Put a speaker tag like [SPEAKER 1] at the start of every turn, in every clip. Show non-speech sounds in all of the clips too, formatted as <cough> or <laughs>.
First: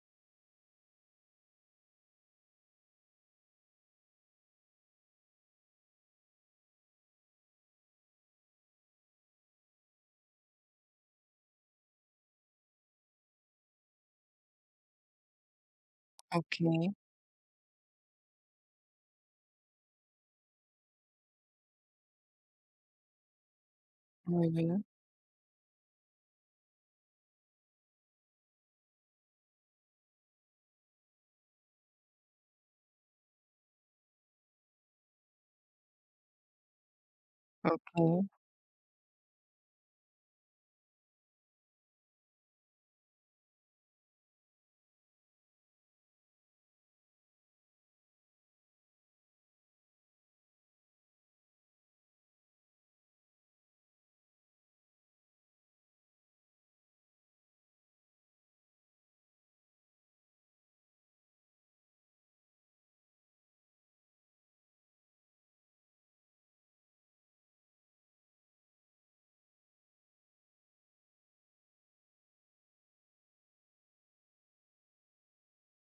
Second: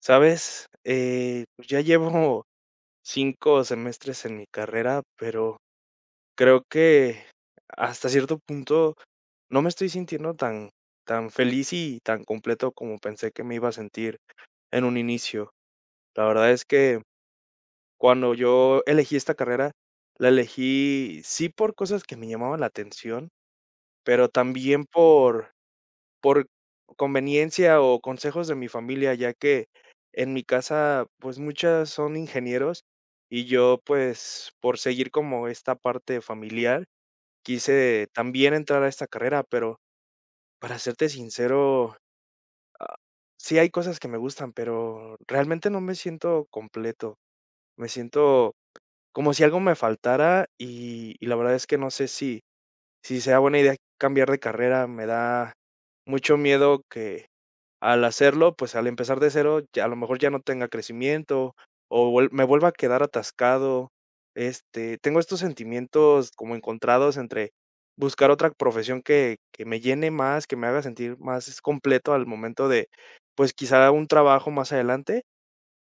[SPEAKER 1] ¿Sabes? Pues ya llevo <laughs> 5 semestres en mi carrera, pero creo que hasta cierto punto no me estoy sintiendo tan feliz y tan completo como pensé que me iba a sentir en un inicio. La verdad es
[SPEAKER 2] Okey,
[SPEAKER 1] que cuando yo elegí esta carrera, la elegí sí por cosas que me llamaban la atención, pero
[SPEAKER 2] muy bien,
[SPEAKER 1] también por conveniencia o consejos de mi familia, ya que en mi casa, pues muchas son ingenieros y yo, pues por seguir como esta parte familiar, quise
[SPEAKER 2] okey.
[SPEAKER 1] también entrar a esta carrera, pero para serte sincero, ah, sí hay cosas que me gustan, pero realmente no me siento completo. Me siento como si algo me faltara y la verdad es que no sé si, si sea buena idea cambiar de carrera. Me da mucho miedo al hacerlo, pues, al empezar de cero, ya a lo mejor ya no tenga crecimiento, o vuel me vuelva a quedar atascado. Este, tengo estos sentimientos como encontrados entre buscar otra profesión que me llene más, que me haga sentir más completo al momento de, pues, quizá un trabajo más adelante,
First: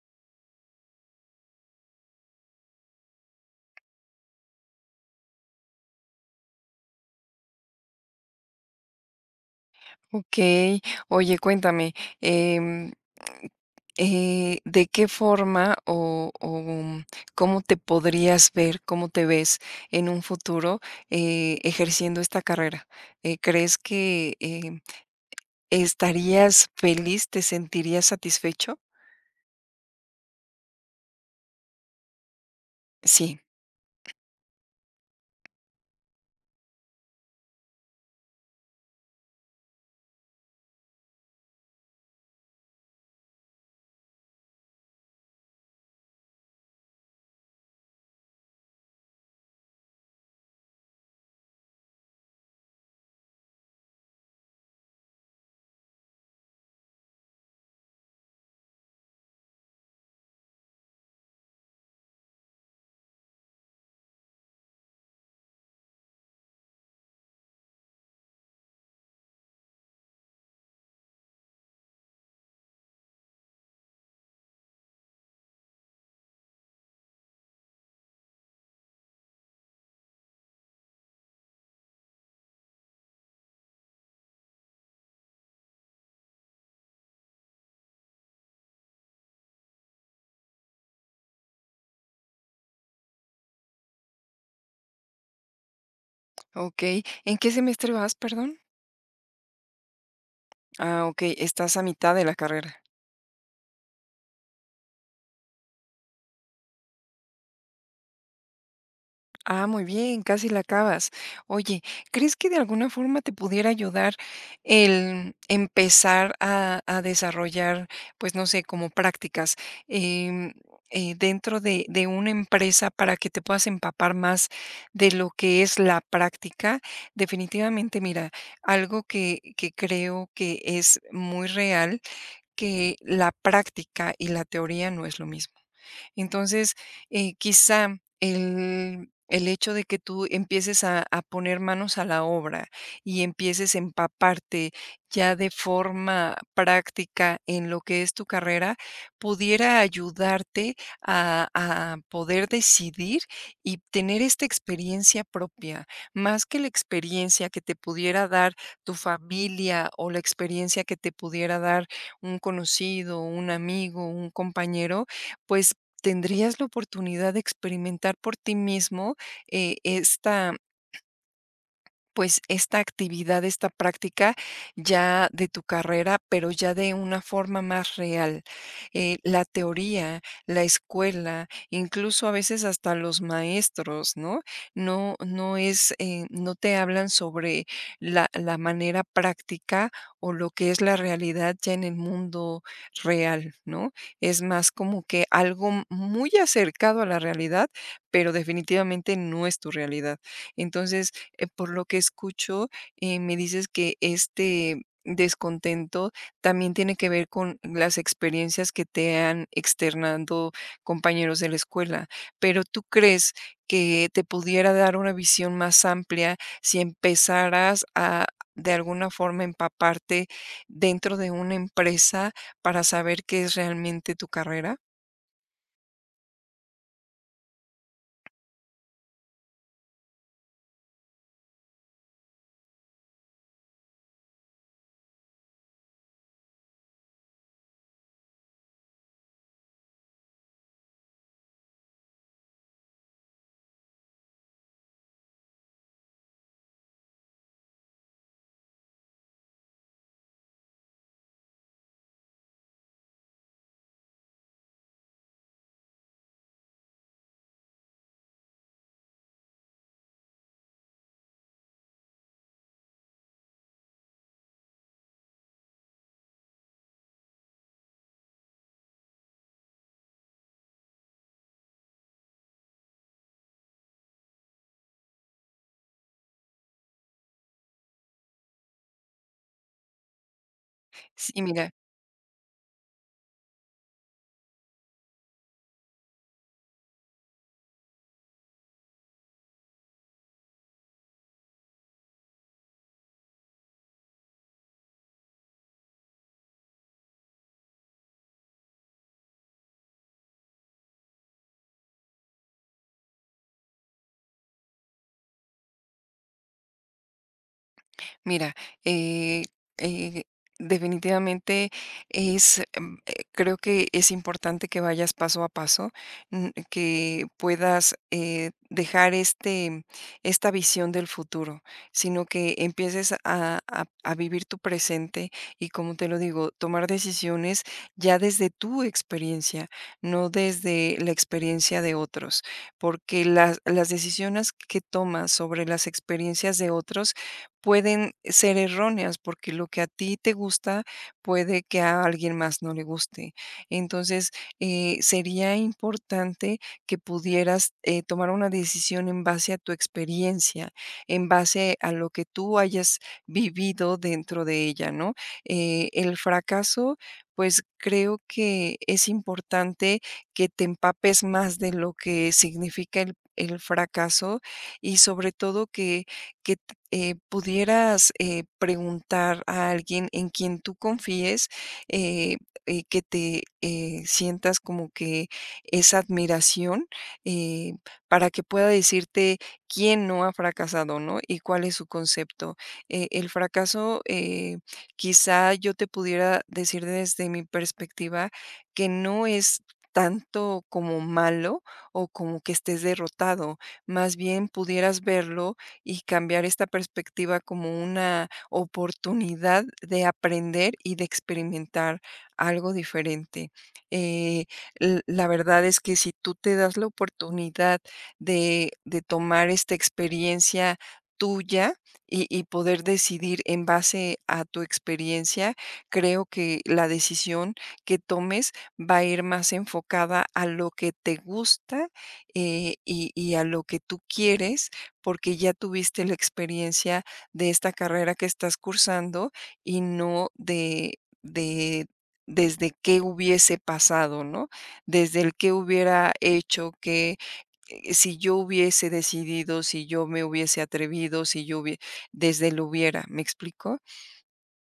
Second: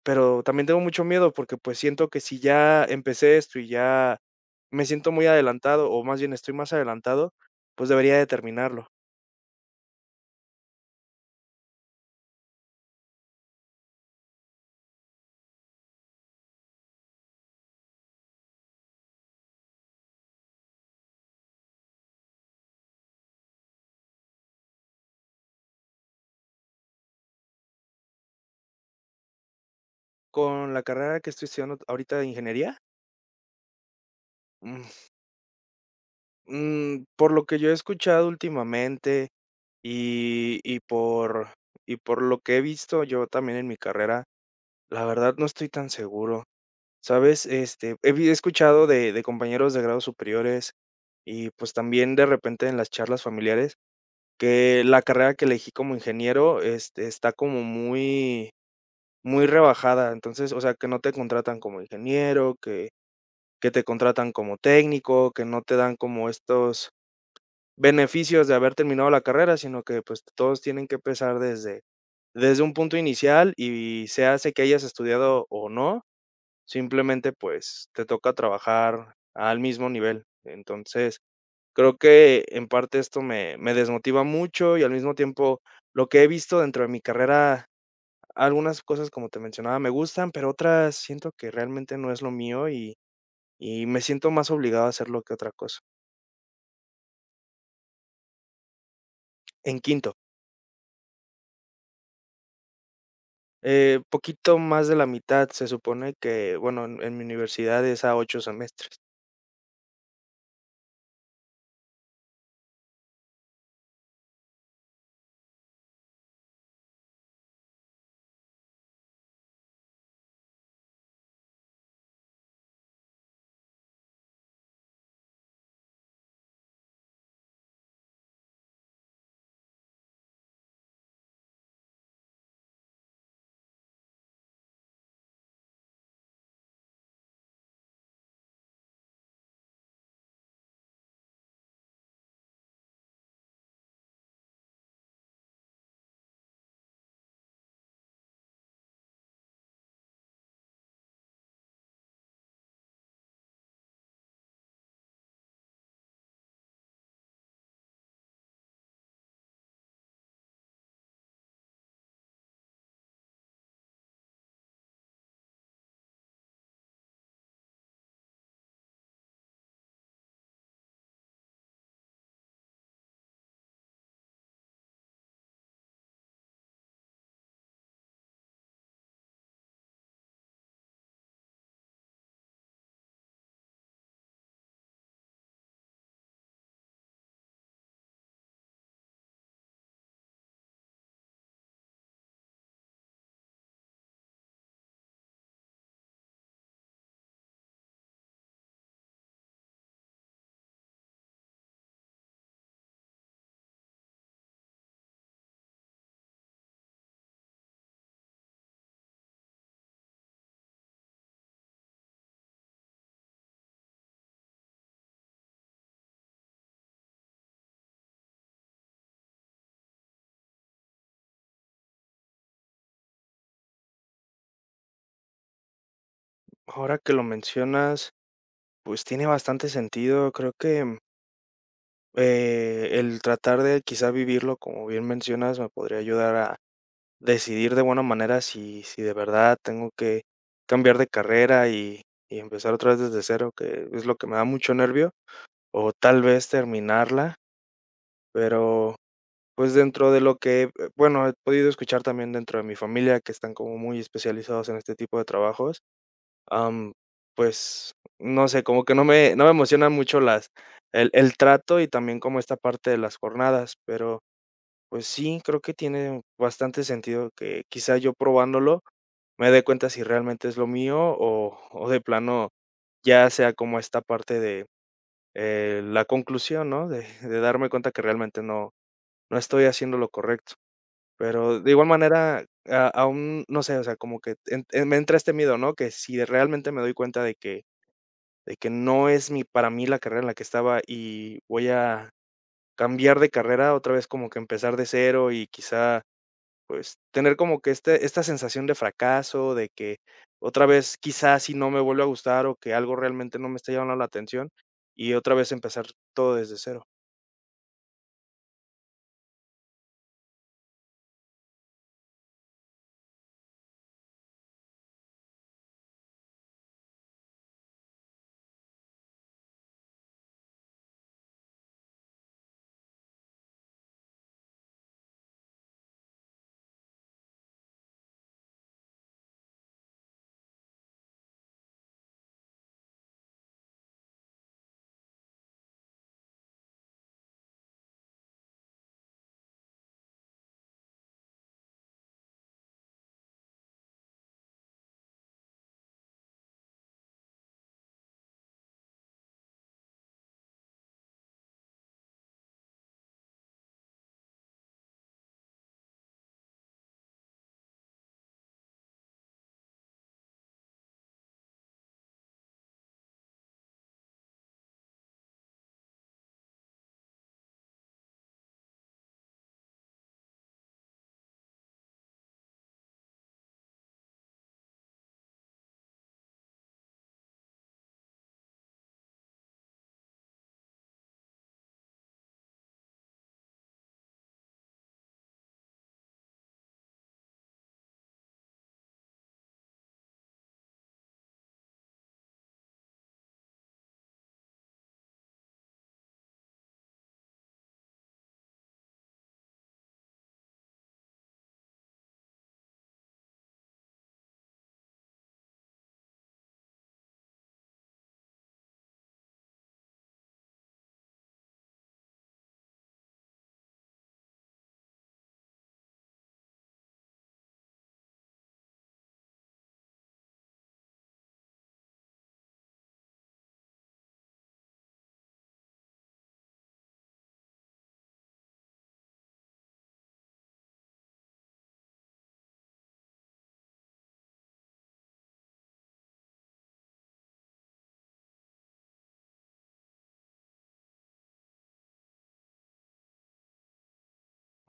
[SPEAKER 1] pero también tengo mucho miedo porque, pues, siento que si ya empecé esto y ya me siento muy adelantado, o más bien estoy más adelantado, pues, debería de terminarlo.
[SPEAKER 2] Okey. Oye, cuéntame, em, ¿de qué forma o cómo te podrías ver, cómo te ves en un futuro, ejerciendo esta carrera? ¿Crees que, estarías feliz? ¿Te sentirías satisfecho?
[SPEAKER 1] Con la carrera que estoy estudiando ahorita de ingeniería,
[SPEAKER 2] Sí,
[SPEAKER 1] mm, por lo que yo he escuchado últimamente y y por y por lo que he visto yo también en mi carrera, la verdad no estoy tan seguro, ¿sabes? Este, he vi he escuchado de compañeros de grados superiores y, pues, también de repente en las charlas familiares, que la carrera que elegí como ingeniero, este, está como muy rebajada. Entonces, o sea, que no te contratan como ingeniero, que te contratan como técnico, que no te dan como estos beneficios de haber terminado la carrera, sino que, pues, todos tienen que empezar desde un punto inicial y se hace que hayas estudiado o no, simplemente, pues, te toca trabajar al mismo nivel. Entonces, creo que en parte esto me desmotiva mucho y al mismo tiempo lo que he visto dentro de mi carrera, algunas cosas, como te mencionaba, me gustan, pero otras siento que realmente no es lo mío y me siento más obligado a hacerlo que otra cosa.
[SPEAKER 2] okey. ¿En qué semestre vas, perdón?
[SPEAKER 1] En quinto.
[SPEAKER 2] Ah, okey, estás a mitad de la carrera.
[SPEAKER 1] Poquito más de la mitad, se supone que, bueno, en mi universidad es a 8 semestres.
[SPEAKER 2] Ah, muy bien, casi la acabas. Oye, ¿crees que de alguna forma te pudiera ayudar el empezar a desarrollar, pues no sé, como prácticas em, dentro de una empresa para que te puedas empapar más de lo que es la práctica? Definitivamente, mira, algo que creo que es muy real, que la práctica y la teoría no es lo mismo. Entonces, quizá el hecho de que tú empieces a poner manos a la obra y empieces a empaparte ya de forma práctica en lo que es tu carrera, pudiera ayudarte a poder decidir y tener esta experiencia propia, más que la experiencia que te pudiera dar tu familia o la experiencia que te pudiera dar un conocido, un amigo, un compañero, pues tendrías la oportunidad de experimentar por ti mismo, esta pues esta actividad, esta práctica ya de tu carrera, pero ya de una forma más real. La teoría, la escuela, incluso a veces hasta los maestros, ¿no? No es, no te hablan sobre la manera práctica o lo que es la realidad ya en el mundo real, ¿no? Es más como que algo muy acercado a la realidad, pero definitivamente no es tu realidad. Entonces, por lo que escucho, me dices que este descontento también tiene que ver con las experiencias que te han externado compañeros de la escuela, pero ¿tú crees que te pudiera dar una visión más amplia si empezaras a, de alguna forma, empaparte dentro de una empresa para saber qué es realmente tu carrera?
[SPEAKER 1] Ahora que lo mencionas, pues tiene bastante sentido. Creo que, el tratar de quizá vivirlo, como bien mencionas, me podría ayudar a decidir de buena manera si si de verdad tengo que cambiar de carrera y empezar otra vez desde cero, que es lo que me da mucho nervio, o tal vez terminarla, pero pues dentro de lo que, bueno, he podido escuchar también dentro de mi familia, que están como muy especializados en este tipo de trabajos, am, pues, no sé, como que no me emocionan mucho las el trato y también como esta parte de las jornadas, pero, pues sí, creo que tiene bastante sentido que quizá yo probándolo me dé cuenta si realmente es lo mío o de plano ya sea como esta parte de, la conclusión, ¿no? De darme cuenta que realmente no estoy haciendo lo correcto.
[SPEAKER 2] Sí,
[SPEAKER 1] Pero de
[SPEAKER 2] mira,
[SPEAKER 1] igual manera, a aún, no sé, o sea, como que en me entra este miedo, ¿no? Que si realmente me doy cuenta de que no es mi para mí la carrera en la que estaba y voy a cambiar de carrera, otra vez como que empezar de cero y quizá, pues, tener como que este esta sensación de fracaso, de que otra vez quizás si no me vuelve a gustar o que algo realmente no me está llamando la atención y otra vez empezar todo desde cero.
[SPEAKER 2] Mira, eh, eh, definitivamente es, creo que es importante que vayas paso a paso, que puedas dejar este, esta visión del futuro, sino que empieces a, a vivir tu presente y, como te lo digo, tomar decisiones ya desde tu experiencia, no desde la experiencia de otros, porque las decisiones que tomas sobre las experiencias de otros pueden ser erróneas, porque lo que a ti te gusta puede que a alguien más no le guste. Entonces, sería importante que pudieras tomar una decisión en base a tu experiencia, en base a lo que tú hayas vivido dentro de ella, ¿no? El fracaso, pues creo que es importante que te empapes más de lo que significa el fracaso y sobre todo que pudieras preguntar a alguien en quien tú confíes, eh, que te sientas como que esa admiración eh, para que pueda decirte quién no ha fracasado, ¿no? Y cuál es su concepto. El fracaso, quizá yo te pudiera decir desde mi perspectiva que no es tanto como malo o como que estés derrotado, más bien pudieras verlo y cambiar esta perspectiva como una oportunidad de aprender y de experimentar algo diferente. Eh, la verdad es que si tú te das la oportunidad de tomar esta experiencia tuya y poder decidir en base a tu experiencia, creo que la decisión que tomes va a ir más enfocada a lo que te gusta y a lo que tú quieres porque ya tuviste la experiencia de esta carrera que estás cursando y no de desde qué hubiese pasado, ¿no? Desde el qué hubiera hecho, que si yo hubiese decidido, si yo me hubiese atrevido, si yo desde el hubiera, ¿me explico?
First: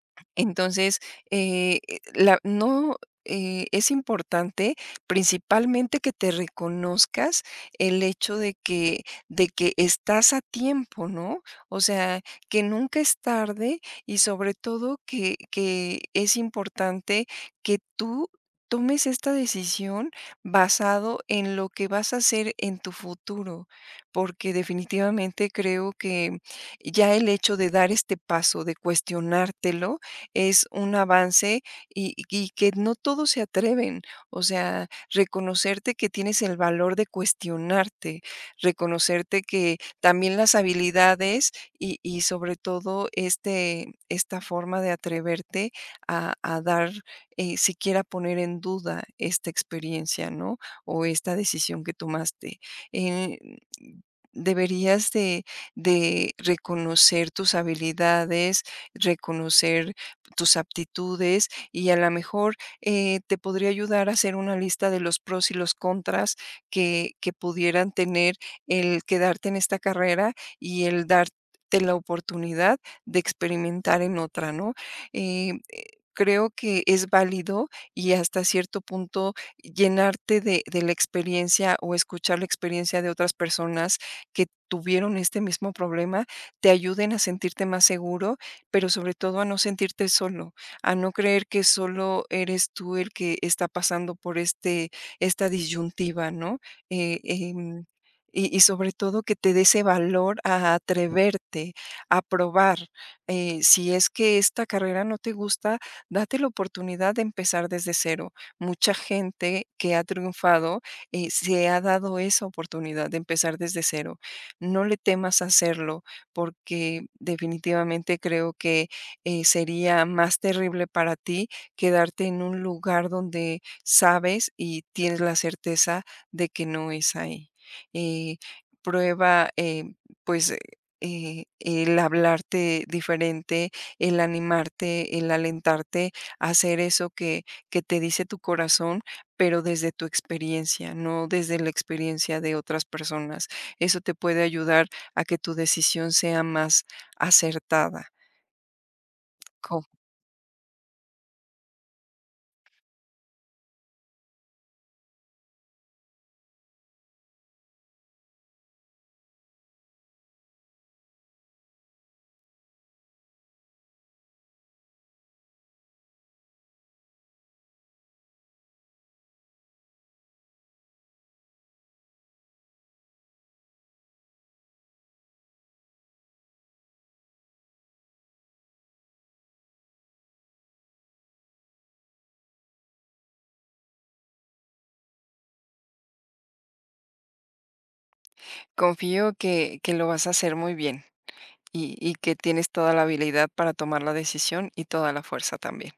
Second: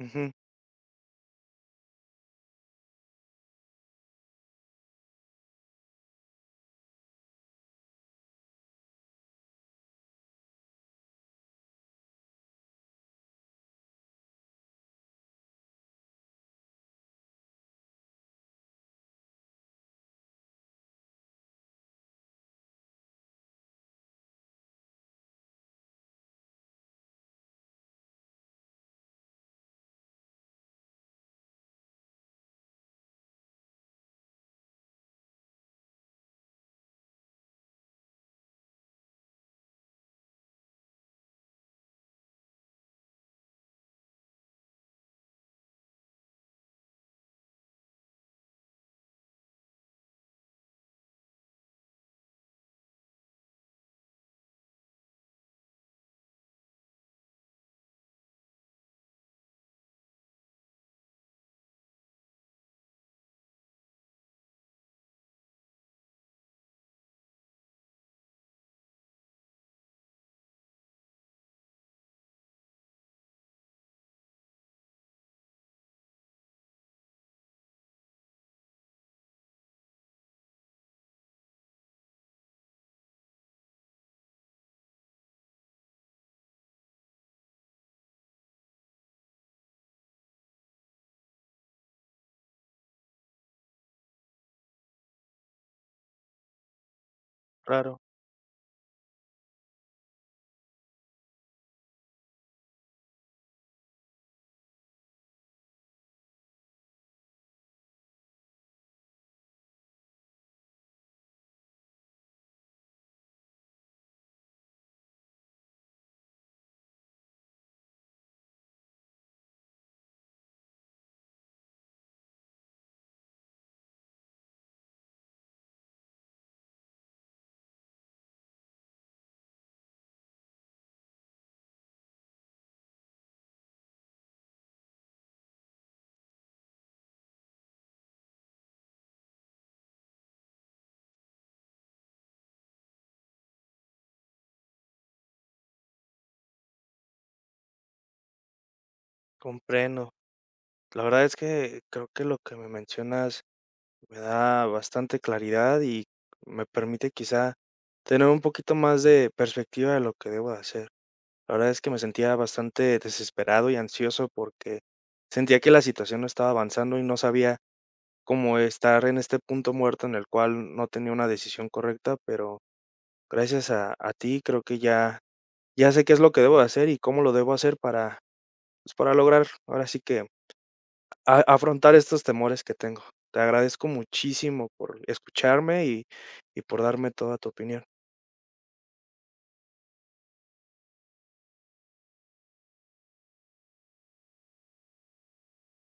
[SPEAKER 1] Ujú,
[SPEAKER 2] Entonces, la no, es importante, principalmente, que te reconozcas el hecho de que estás a tiempo, ¿no? O sea, que nunca es tarde y, sobre todo, que es importante que tú tomes esta decisión basado en lo que vas a hacer en tu futuro, porque definitivamente creo que ya el hecho de dar este paso, de cuestionártelo es un avance y que no todos se atreven. O sea, reconocerte que tienes el valor de cuestionarte, reconocerte que también las habilidades y sobre todo este, esta forma de atreverte a dar, siquiera poner en duda esta experiencia, ¿no? O esta decisión que tomaste. Eh, deberías de reconocer tus habilidades, reconocer tus aptitudes y a lo mejor te podría ayudar a hacer una lista de los pros y los contras que pudieran tener el quedarte en esta carrera y el darte la oportunidad de experimentar en otra, ¿no? Eh, eh, creo que es válido y hasta cierto punto llenarte de la experiencia o escuchar la experiencia de otras personas que tuvieron este mismo problema, te ayuden a sentirte más seguro pero sobre todo a no sentirte solo, a no creer que solo eres tú el que está pasando por este, esta disyuntiva, ¿no? Eh, em,
[SPEAKER 1] claro,
[SPEAKER 2] y sobre todo que te dé ese valor a atreverte, a probar. Si es que esta carrera no te gusta, date la oportunidad de empezar desde cero. Mucha gente que ha triunfado se ha dado esa oportunidad de empezar desde cero. No le temas a hacerlo porque definitivamente creo que sería más terrible para ti quedarte en un lugar donde sabes y tienes la certeza de que no es ahí. Eh, prueba, pues... el hablarte diferente, el animarte, el alentarte a hacer eso que te dice tu corazón, pero desde tu experiencia, no desde la experiencia de otras personas. Eso te puede ayudar a que tu decisión sea más acertada. Co
[SPEAKER 1] comprendo. La verdad es que creo que lo que me mencionas me da bastante claridad y me permite quizá tener un poquito más de perspectiva de lo que debo de hacer. La verdad es que me sentía bastante desesperado y ansioso porque sentía que la situación no estaba avanzando y no sabía cómo estar en este punto muerto en el cual no tenía una decisión correcta, pero gracias a ti creo que ya, ya sé qué es lo que debo de hacer y cómo lo debo hacer para, pues, para lograr ahora sí que a afrontar estos temores que tengo. Te agradezco muchísimo por escucharme y por darme toda tu opinión.
[SPEAKER 2] Confío que lo vas a hacer muy bien y que tienes toda la habilidad para tomar la decisión y toda la fuerza también.